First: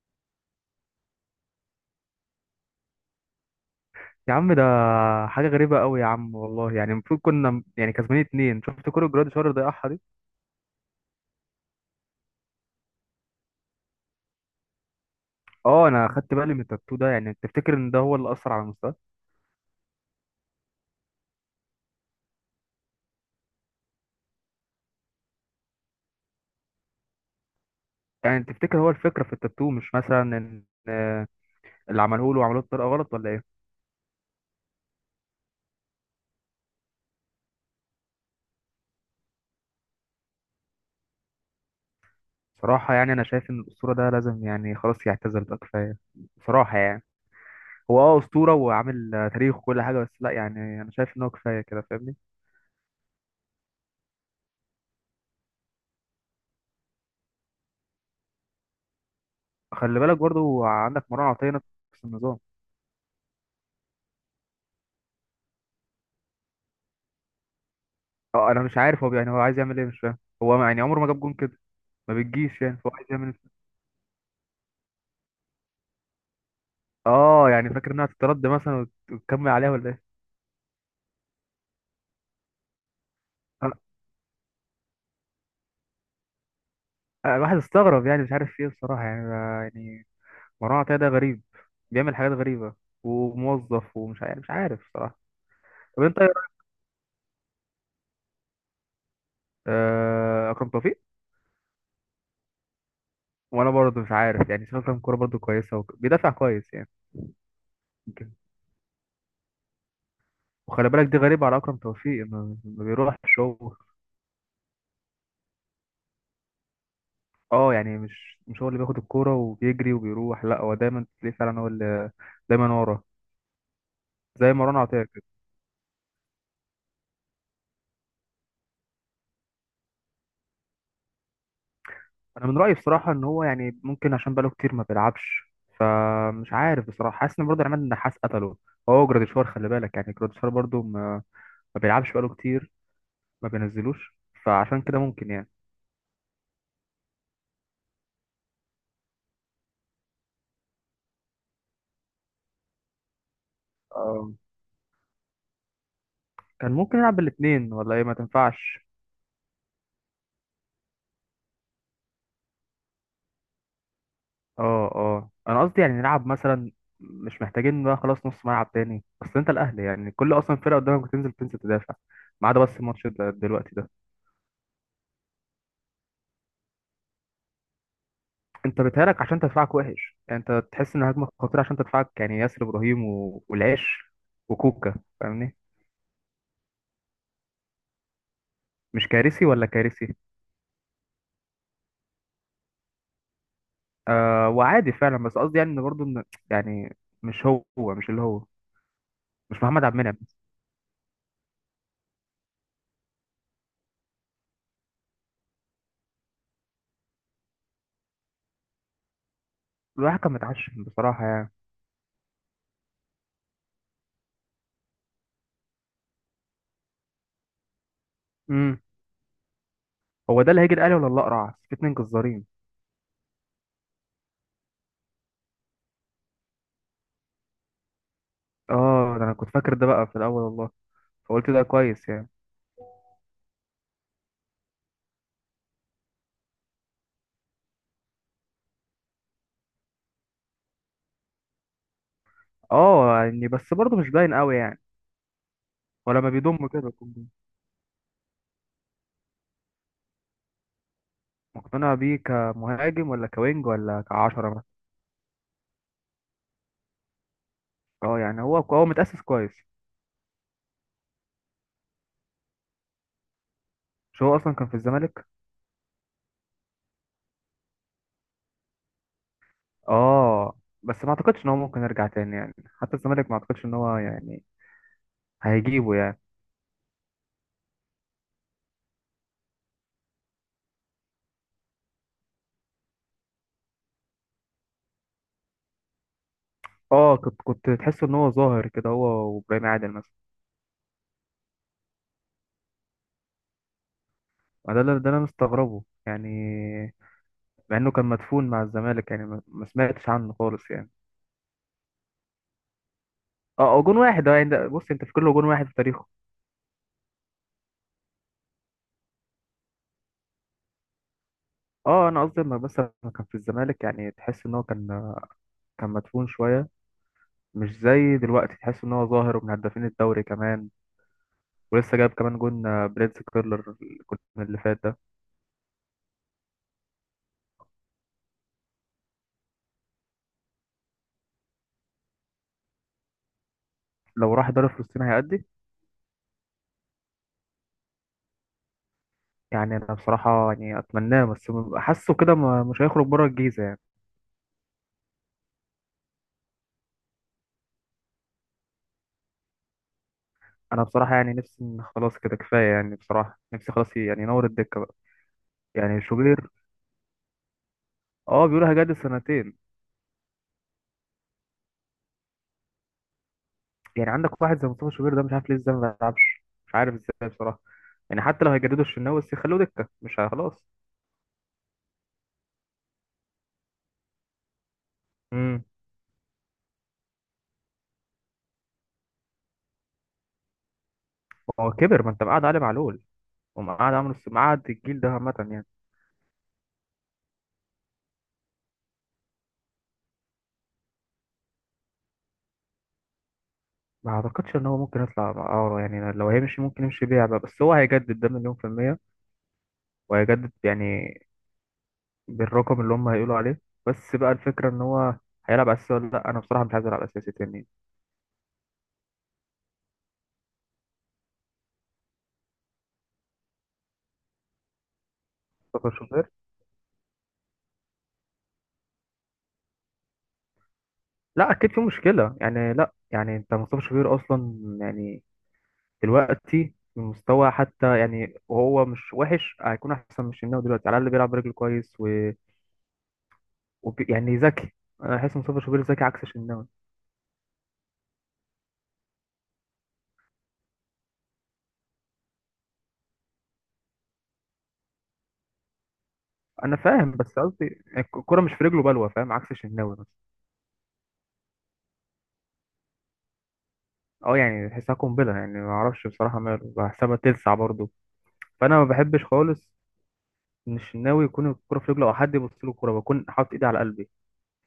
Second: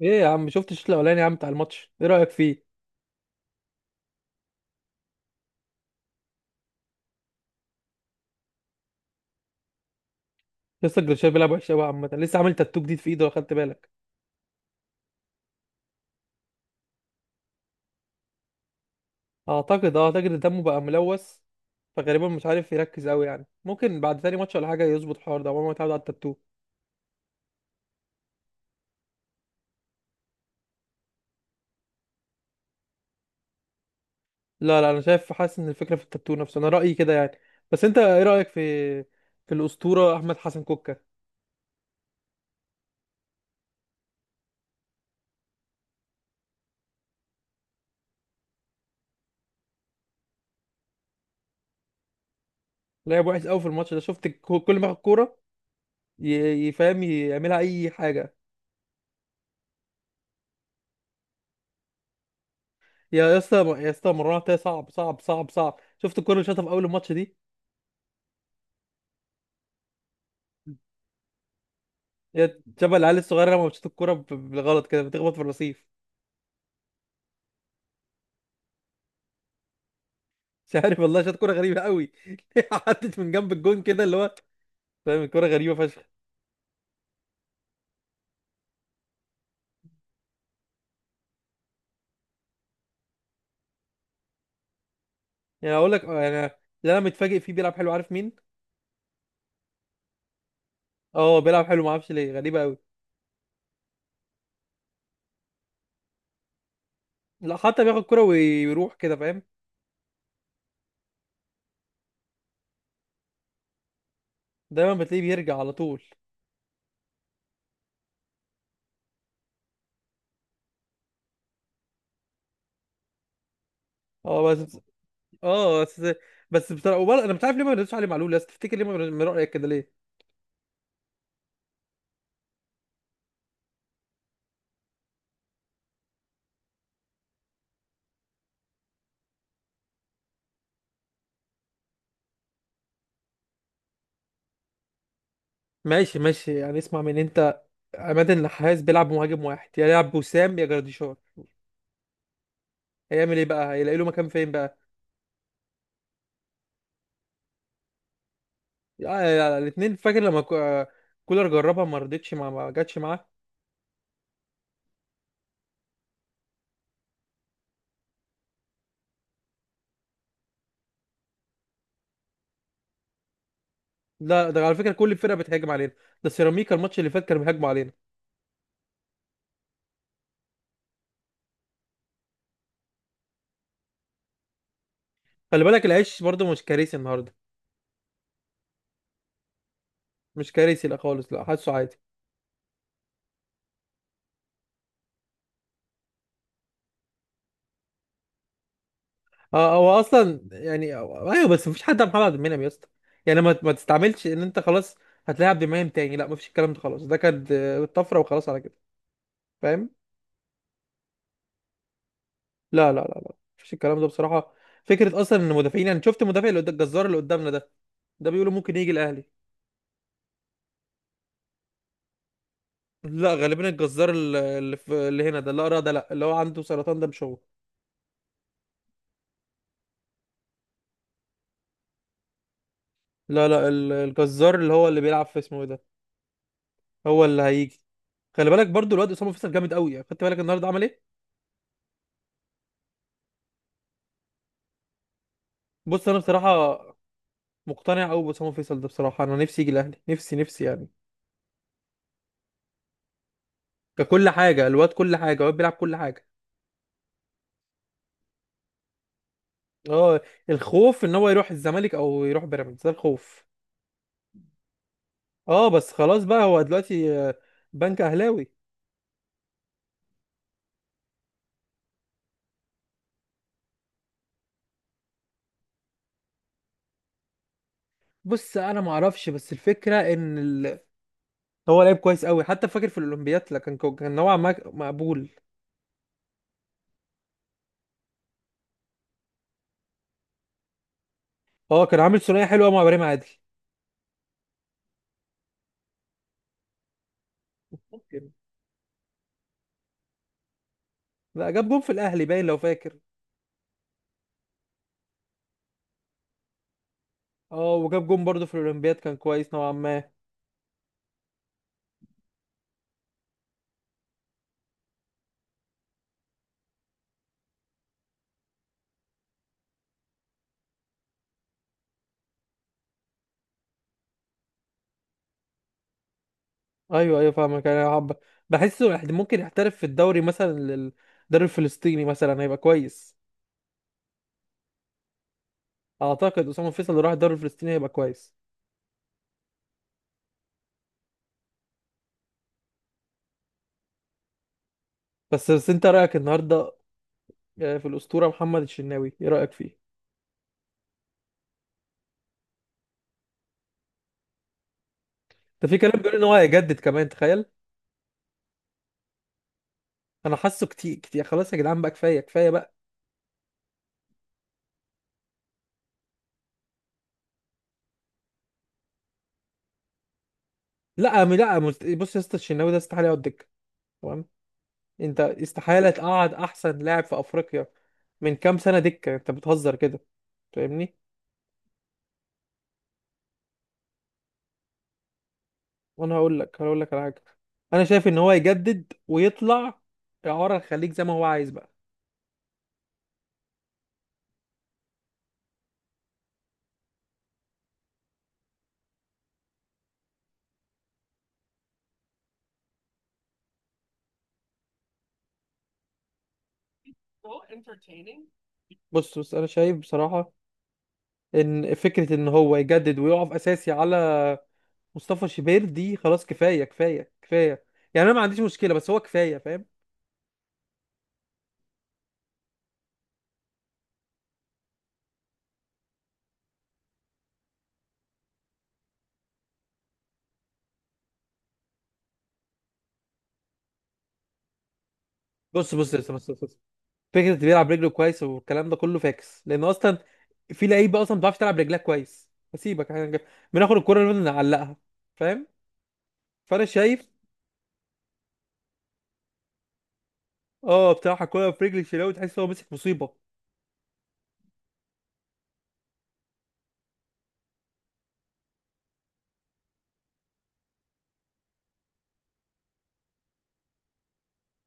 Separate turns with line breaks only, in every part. ايه يا عم، شفت الشوط الاولاني يا عم بتاع الماتش؟ ايه رايك فيه؟
يا عم، ده حاجة غريبة قوي يا عم. والله يعني المفروض كنا يعني كسبانين اتنين. شفت كرة جراد شهر ضيعها دي.
لسه جريشيا بيلعب وحش قوي عامه. لسه عامل تاتو جديد في ايده لو خدت بالك.
اه، انا خدت بالي من التاتو ده. يعني تفتكر ان ده هو اللي اثر على مستواه؟
اعتقد، اعتقد دمه بقى ملوث. فغالبا مش عارف يركز قوي، يعني ممكن بعد تاني ماتش ولا حاجه يظبط الحوار ده، عمره ما اتعود على التاتو.
يعني تفتكر هو الفكرة في التاتو؟ مش مثلا ان اللي عملوه له عملوه بطريقة غلط ولا ايه؟
لا لا، انا شايف حاسس ان الفكره في التاتو نفسه، انا رايي كده يعني. بس انت ايه رايك في الاسطوره احمد حسن كوكا؟
بصراحة يعني انا شايف ان الاسطورة ده لازم يعني خلاص يعتزل بقى، كفاية بصراحة يعني. هو اه اسطورة، وعامل تاريخ وكل حاجة، بس لا، يعني انا شايف ان هو كفاية كده، فاهمني.
لعب وحش قوي في الماتش ده. شفت كل ما ياخد كوره يفهم يعملها اي حاجه.
خلي بالك برضو عندك مروان عطية نفس النظام.
يا اسطى، يا اسطى مرات، صعب صعب صعب صعب. شفت الكوره اللي شاطها في اول الماتش دي؟
اه، انا مش عارف هو يعني هو عايز يعمل ايه، مش فاهم. هو يعني عمره ما جاب جون كده، ما
هي
بتجيش يعني، فهو
شبه
عايز
العيال
يعمل.
الصغيره لما بتشوط الكوره بالغلط كده، بتخبط في الرصيف.
اه يعني فاكر انها تترد مثلا وتكمل عليها ولا ايه؟
مش عارف والله، شاط كوره غريبه قوي. عدت من جنب
أنا-
الجون كده، اللي هو فاهم، الكوره غريبه فشخ.
أنا الواحد استغرب يعني، مش عارف فيه بصراحة يعني يعني مروان عطية ده غريب، بيعمل حاجات غريبة، وموظف، ومش عارف، مش عارف بصراحة.
يعني اقول
طب
لك
انت إيه
يعني،
رأيك؟
اللي انا متفاجئ فيه بيلعب حلو، عارف مين؟
اكرم توفيق.
اه بيلعب حلو، ما اعرفش ليه، غريبه قوي.
وانا برضه مش عارف يعني، شايف اكرم كورة برضه كويسة بيدافع كويس يعني.
لا، حتى بياخد كوره
يمكن.
ويروح كده، فاهم.
وخلي بالك دي غريبة على اكرم توفيق، ما بيروحش هو.
دايما بتلاقيه بيرجع على طول.
اه يعني مش هو اللي بياخد الكورة وبيجري وبيروح، لا هو دايما تلاقيه، فعلا هو اللي دايما ورا،
اه
زي مروان
بس.
عطية كده.
اه بس. بس بصراحه انا مش عارف ليه ما بنردش عليه معلول، بس تفتكر ليه ما بن- من رايك كده ليه؟
انا من رايي بصراحه ان هو يعني ممكن عشان بقاله كتير ما بيلعبش. مش عارف بصراحه، حاسس ان برضه عماد النحاس قتله. هو جراديشوار، خلي بالك يعني جراديشوار برضه ما بيلعبش بقاله كتير، ما بينزلوش، فعشان كده ممكن يعني.
ماشي ماشي، يعني اسمع من انت. عماد النحاس بيلعب بمهاجم واحد، يا يلعب بوسام يا جراديشار. هيعمل ايه بقى؟ هيلاقي له مكان
آه.
فين بقى؟
كان ممكن يلعب بالاثنين ولا ايه، ما تنفعش؟
آه الاثنين، فاكر لما كولر جربها، ما رضتش، ما جاتش معاه.
اه اه، انا قصدي يعني نلعب مثلا. مش محتاجين بقى خلاص نص ملعب تاني. اصل انت الاهلي يعني كل اصلا فرقه قدامك بتنزل بتنزل تدافع، ما عدا بس الماتش ده دلوقتي ده.
لا، ده على فكره كل الفرقه بتهاجم علينا. ده سيراميكا الماتش اللي فات كانوا بيهاجموا علينا.
انت بيتهيألك عشان تدفعك وحش، يعني انت تحس ان هجمه خطيره عشان تدفعك يعني، ياسر ابراهيم والعش وكوكا، فاهمني.
خلي بالك، العيش برضو مش كارثي النهارده.
مش كارثي ولا كارثي.
مش كارثي لا خالص، لا، حاسه عادي.
آه، وعادي فعلا، بس قصدي يعني ان برضه ان يعني مش هو، مش اللي هو،
اه،
مش محمد عبد
هو
المنعم.
اصلا يعني ايوه، بس مفيش حد على محمد عبد المنعم يا اسطى. يعني ما تستعملش ان انت خلاص هتلاعب عبد المنعم تاني. لا، مفيش الكلام ده خلاص، ده كانت طفره وخلاص، على كده فاهم.
الواحد كان متعشم بصراحه يعني.
لا لا لا لا، مفيش الكلام ده بصراحة. فكرة أصلا إن المدافعين، يعني شفت المدافع اللي الجزار اللي قدامنا ده، ده بيقولوا ممكن
امم
يجي الأهلي.
هو ده اللي هيجي الاهلي ولا الاقرع في اتنين جزارين؟
لا غالبا الجزار اللي في اللي هنا ده، لا أرى ده، لا، اللي هو عنده سرطان ده مش هو.
اه، ده انا كنت فاكر ده بقى في الاول والله، فقلت ده كويس يعني.
لا لا، الجزار اللي هو اللي بيلعب في، اسمه إيه ده، هو اللي هيجي. خلي بالك برضو، الواد أسامة فيصل جامد قوي يعني. خدت بالك النهارده عمل إيه؟
اه يعني بس برضه مش باين قوي يعني،
بص أنا
ولما
بصراحة
بيضم كده.
مقتنع قوي بأسامة فيصل ده بصراحة، أنا نفسي يجي الأهلي، نفسي نفسي يعني.
مقتنع بيه كمهاجم ولا كوينج ولا
ككل
كعشرة
حاجة
مثلا؟
الواد، كل حاجة الواد بيلعب كل حاجة.
اه يعني هو، هو متأسس كويس.
اه. الخوف ان هو يروح الزمالك او يروح بيراميدز، ده الخوف.
مش هو اصلا كان في الزمالك؟
اه بس، خلاص بقى، هو دلوقتي بنك اهلاوي.
اه بس ما اعتقدش ان هو ممكن يرجع تاني يعني، حتى الزمالك ما اعتقدش ان هو يعني هيجيبه يعني.
بص انا ما اعرفش، بس الفكره ان هو لعيب كويس قوي، حتى فاكر في الاولمبياد لا، كان كان نوعا ما مقبول.
اه، كنت تحس ان هو ظاهر كده هو، وابراهيم عادل مثلا.
اه كان عامل ثنائيه حلوه مع ابراهيم عادل.
ما ده اللي انا مستغربه يعني، مع انه كان
ممكن.
مدفون مع الزمالك يعني، ما سمعتش عنه خالص يعني.
لا، جاب جون في الاهلي باين لو فاكر.
اه هو جون واحد، اه يعني بص انت في كله جون واحد في تاريخه.
اه وجاب جون برضه في الاولمبياد، كان كويس نوعا ما.
اه انا قصدي لما كان في الزمالك يعني تحس ان هو كان، كان مدفون شويه، مش زي دلوقتي تحس ان هو ظاهر ومن هدافين الدوري كمان، ولسه جايب كمان جون، بريتز كيرلر، الجون اللي فات ده.
ايوه ايوه فاهمك، انا حب، بحسه ممكن يحترف في الدوري مثلا، الدوري الفلسطيني مثلا هيبقى كويس.
لو راح دوري فلسطين هيأدي.
اعتقد اسامه فيصل لو راح الدوري الفلسطيني هيبقى كويس.
يعني انا بصراحة يعني اتمناه، بس حاسه كده مش هيخرج بره الجيزة يعني.
بس انت رايك النهارده في الاسطوره محمد الشناوي، ايه رايك فيه؟
انا بصراحة يعني نفسي إن خلاص كده كفاية يعني، بصراحة نفسي خلاص يعني ينور الدكة بقى.
ده في
يعني
كلام بيقول ان هو
شوبير.
هيجدد كمان، تخيل.
اه بيقولوا هيجدد سنتين.
انا حاسه كتير كتير، خلاص يا جدعان بقى، كفايه كفايه بقى.
يعني عندك واحد زي مصطفى شوبير ده، مش عارف ليه ازاي ما بيلعبش، مش عارف ازاي بصراحة. يعني حتى لو هيجددوا الشناوي بس يخلوه دكة مش خلاص.
لا م- لا مست- بص يا اسطى، الشناوي ده استحاله يقعد دكه، تمام؟ انت
امم
استحاله تقعد احسن لاعب في افريقيا من كام سنه دكه، انت بتهزر كده فاهمني.
هو كبر، ما انت مقعد علي معلول، ومقعد عمرو مقعد الجيل ده عامة يعني.
وانا هقول لك على حاجه. انا شايف ان هو يجدد ويطلع اعاره الخليج زي ما هو عايز بقى.
ما اعتقدش ان هو ممكن يطلع اعاره يعني. لو هيمشي ممكن يمشي بيعبع، بس هو هيجدد ده مليون في المية، وهيجدد يعني بالرقم اللي هم هيقولوا عليه. بس بقى الفكرة ان هو هيلعب اساسي ولا لا. انا بصراحة مش عايز العب اساسي تاني.
بص انا شايف بصراحه ان فكره ان هو يجدد ويقف اساسي على مصطفى شوبير
مصطفى
دي، خلاص
شوبير.
كفايه كفايه كفايه. يعني انا ما عنديش مشكله، بس هو كفايه فاهم.
لا اكيد في مشكلة يعني، لا يعني انت مصطفى شوبير اصلا يعني دلوقتي من مستوى حتى يعني، وهو مش وحش، هيكون احسن من الشناوي دلوقتي، على الاقل بيلعب برجله كويس يعني ذكي. انا بحس مصطفى
بص
شوبير
بص
ذكي
بص
عكس
بص, بص.
الشناوي.
فكره اللي بيلعب رجله كويس والكلام ده كله فاكس، لان اصلا في لعيبه اصلا ما بتعرفش تلعب رجلها كويس، هسيبك احنا بناخد الكره اللي نعلقها فاهم. فانا
انا
شايف.
فاهم، بس قصدي الكوره مش في رجله بلوه، فاهم، عكس الشناوي مثلا.
اه بصراحه الكره في رجل الشناوي تحس هو مسك مصيبه.
اه يعني تحسها قنبله يعني، ما اعرفش بصراحه ماله، بحسبها تلسع برضه. فانا ما بحبش خالص ان الشناوي يكون الكوره في رجله، او حد يبص له الكوره بكون حاطط ايدي على قلبي،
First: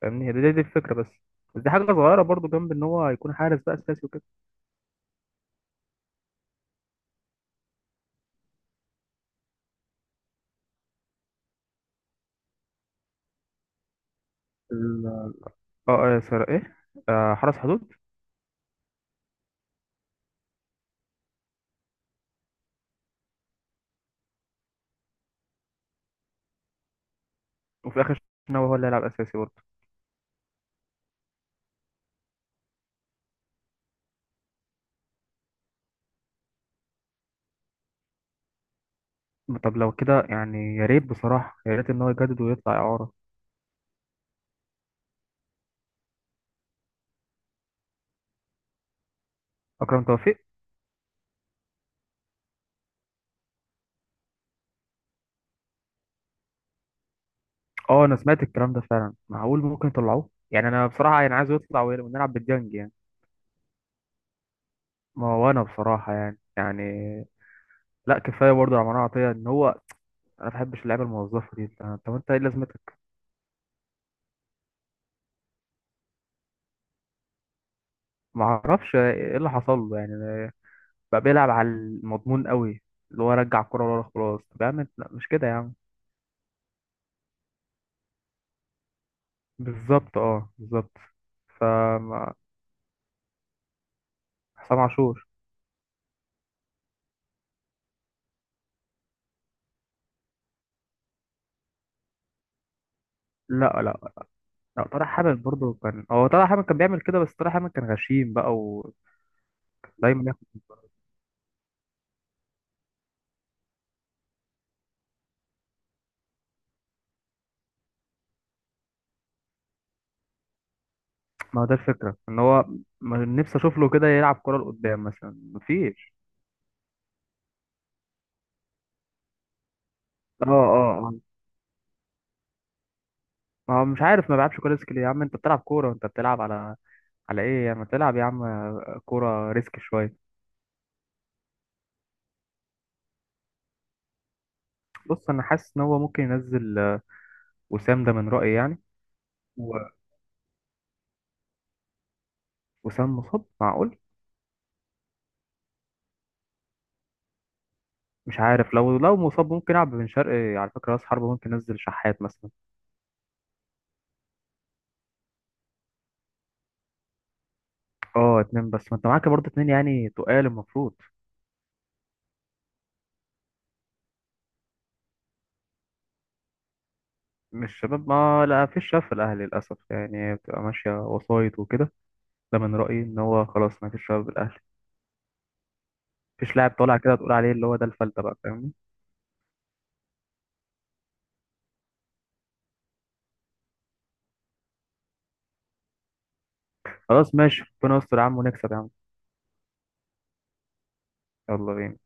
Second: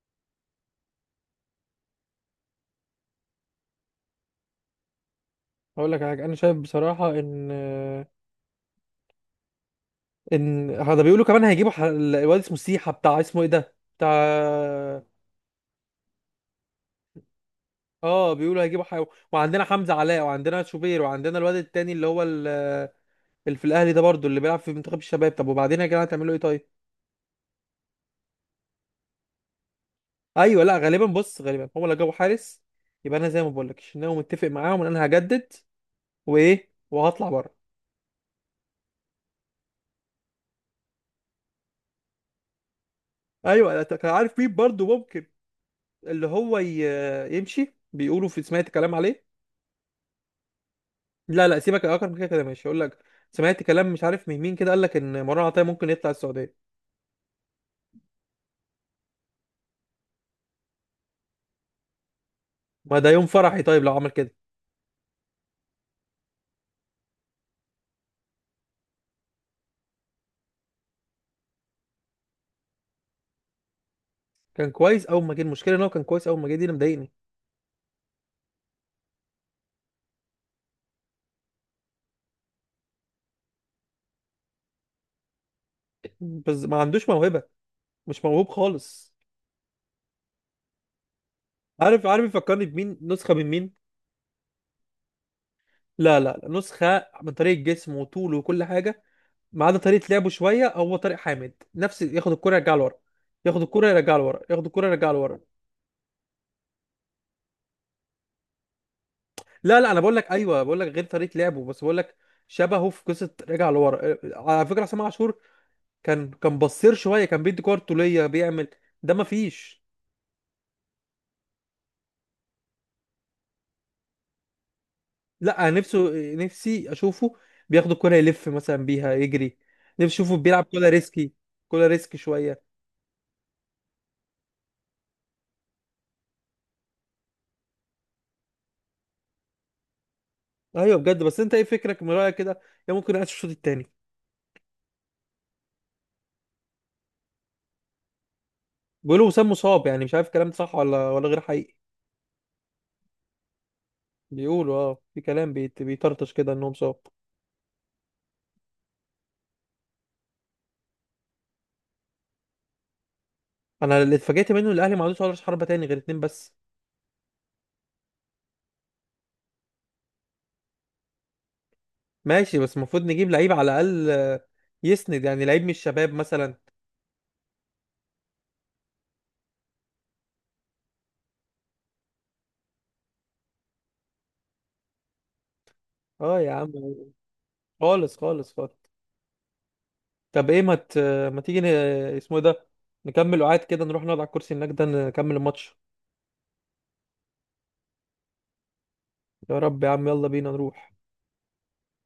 فاهمني. هي دي الفكره بس. بس دي حاجه صغيره برضه جنب ان هو يكون حارس بقى اساسي وكده.
هقول لك على حاجه، انا شايف بصراحه ان هذا بيقولوا كمان هيجيبوا الواد اسمه سيحه، بتاع اسمه ايه ده بتاع.
ال- اه اه، سر ايه، آه، حرس حدود.
اه بيقولوا هيجيبوا وعندنا حمزة علاء وعندنا شوبير وعندنا الواد التاني اللي هو اللي في الاهلي ده برضو، اللي بيلعب في منتخب الشباب. طب وبعدين يا جماعة هتعملوا ايه طيب؟
وفي الاخر الشناوي هو اللي هيلعب اساسي برضه.
ايوه، لا غالبا، بص غالبا هو لو جابوا حارس، يبقى انا زي ما بقول لك، انا متفق معاهم ان انا هجدد، وايه وهطلع بره.
طب لو كده يعني يا ريت بصراحه، يا ريت ان هو يجدد ويطلع اعاره.
ايوه، لا، كان عارف مين برضو ممكن اللي هو يمشي، بيقولوا في، سمعت كلام عليه.
اكرم توفيق.
لا لا سيبك يا اكرم من كده، كده ماشي. يقول لك سمعت كلام مش عارف من مين كده، قال لك ان مروان عطية ممكن يطلع السعودية.
اه، انا سمعت الكلام ده فعلا، معقول ممكن يطلعوه يعني. انا بصراحه يعني عايز يطلع ونلعب بالديانج يعني.
ما ده يوم فرحي طيب لو عمل كده.
ما هو انا بصراحه يعني يعني، لا كفايه برضه على عطيه ان هو، انا ما بحبش اللعيبه الموظفه دي. طب، طب انت ايه لازمتك؟
كان كويس اول ما جه، المشكله ان هو كان كويس اول ما جه، دي اللي مضايقني.
ما اعرفش ايه اللي حصل له يعني، بقى بيلعب على المضمون قوي، اللي هو رجع الكره ورا خلاص. طب يا عم لا، مش كده يا عم.
بس ما عندوش موهبه، مش موهوب خالص.
بالظبط، اه بالظبط
عارف
فما.
يفكرني بمين، نسخه من مين؟
حسام عاشور.
لا لا لا، نسخه من طريقه جسمه وطوله وكل حاجه، ما عدا طريقه لعبه شويه، هو طارق حامد نفس. ياخد الكره يرجعها لورا، ياخد
لا
الكره
لا
يرجعها لورا، ياخد
لا.
الكره
طارق
يرجعها لورا.
حامد برضه كان، هو طارق حامد كان بيعمل كده، بس طارق حامد كان غشيم بقى
لا لا انا بقول لك،
ودايما.
ايوه بقول لك غير طريقه لعبه بس، بقول لك شبهه في قصه رجع لورا، على فكره عصام عاشور. كان بصير شويه، كان بيدي كور طوليه بيعمل، ده ما فيش.
ما هو ده الفكرة ان هو م- نفسي اشوف له كده يلعب كورة لقدام مثلا،
لا أنا نفسه،
مفيش.
نفسي اشوفه بياخد الكرة يلف مثلا بيها يجري، نفسي اشوفه
اه
بيلعب كرة
اه
ريسكي،
اه.
كرة ريسكي شوية.
ما هو مش عارف، ما بيلعبش كورة ريسك ليه؟ يا عم انت بتلعب كورة، انت بتلعب على ايه يعني؟ ما تلعب يا عم كورة ريسك شوية.
ايوه بجد، بس انت ايه فكرك من رأيك كده؟ يا ممكن ينقص الشوط التاني.
بص انا حاسس ان هو ممكن ينزل وسام ده من رأيي يعني.
بيقولوا وسام
و-
مصاب، يعني مش عارف الكلام ده صح ولا غير حقيقي.
وسام مصاب، معقول.
بيقولوا اه في كلام بيطرطش كده انه مصاب.
مش عارف، لو مصاب ممكن يلعب بن شرقي على فكرة راس حربة، ممكن ينزل شحات مثلا.
انا اللي اتفاجئت منه إن الاهلي ما عندوش ولا حربة تاني غير اتنين بس.
اه، اتنين بس. ما انت معاك برضه اتنين يعني، تقال المفروض.
ماشي، بس المفروض نجيب لعيب على الاقل يسند، يعني لعيب من الشباب مثلا.
مش شباب، ما لا فيش شاف الاهلي للاسف يعني، بتبقى ماشية وسايط وكده. ده من رأيي ان هو خلاص ما فيش شباب الاهلي.
اه يا
مفيش لاعب
عم.
طالع كده تقول عليه اللي هو ده
خالص
الفلتة بقى،
خالص
فاهمني.
خالص. طب ايه، ما تيجي اسمه ايه ده، نكمل وقعد كده، نروح نقعد على الكرسي هناك ده نكمل الماتش.
خلاص ماشي، ربنا يستر يا عم ونكسب يا عم.
يا رب يا عم، يلا بينا نروح.
يلا بينا.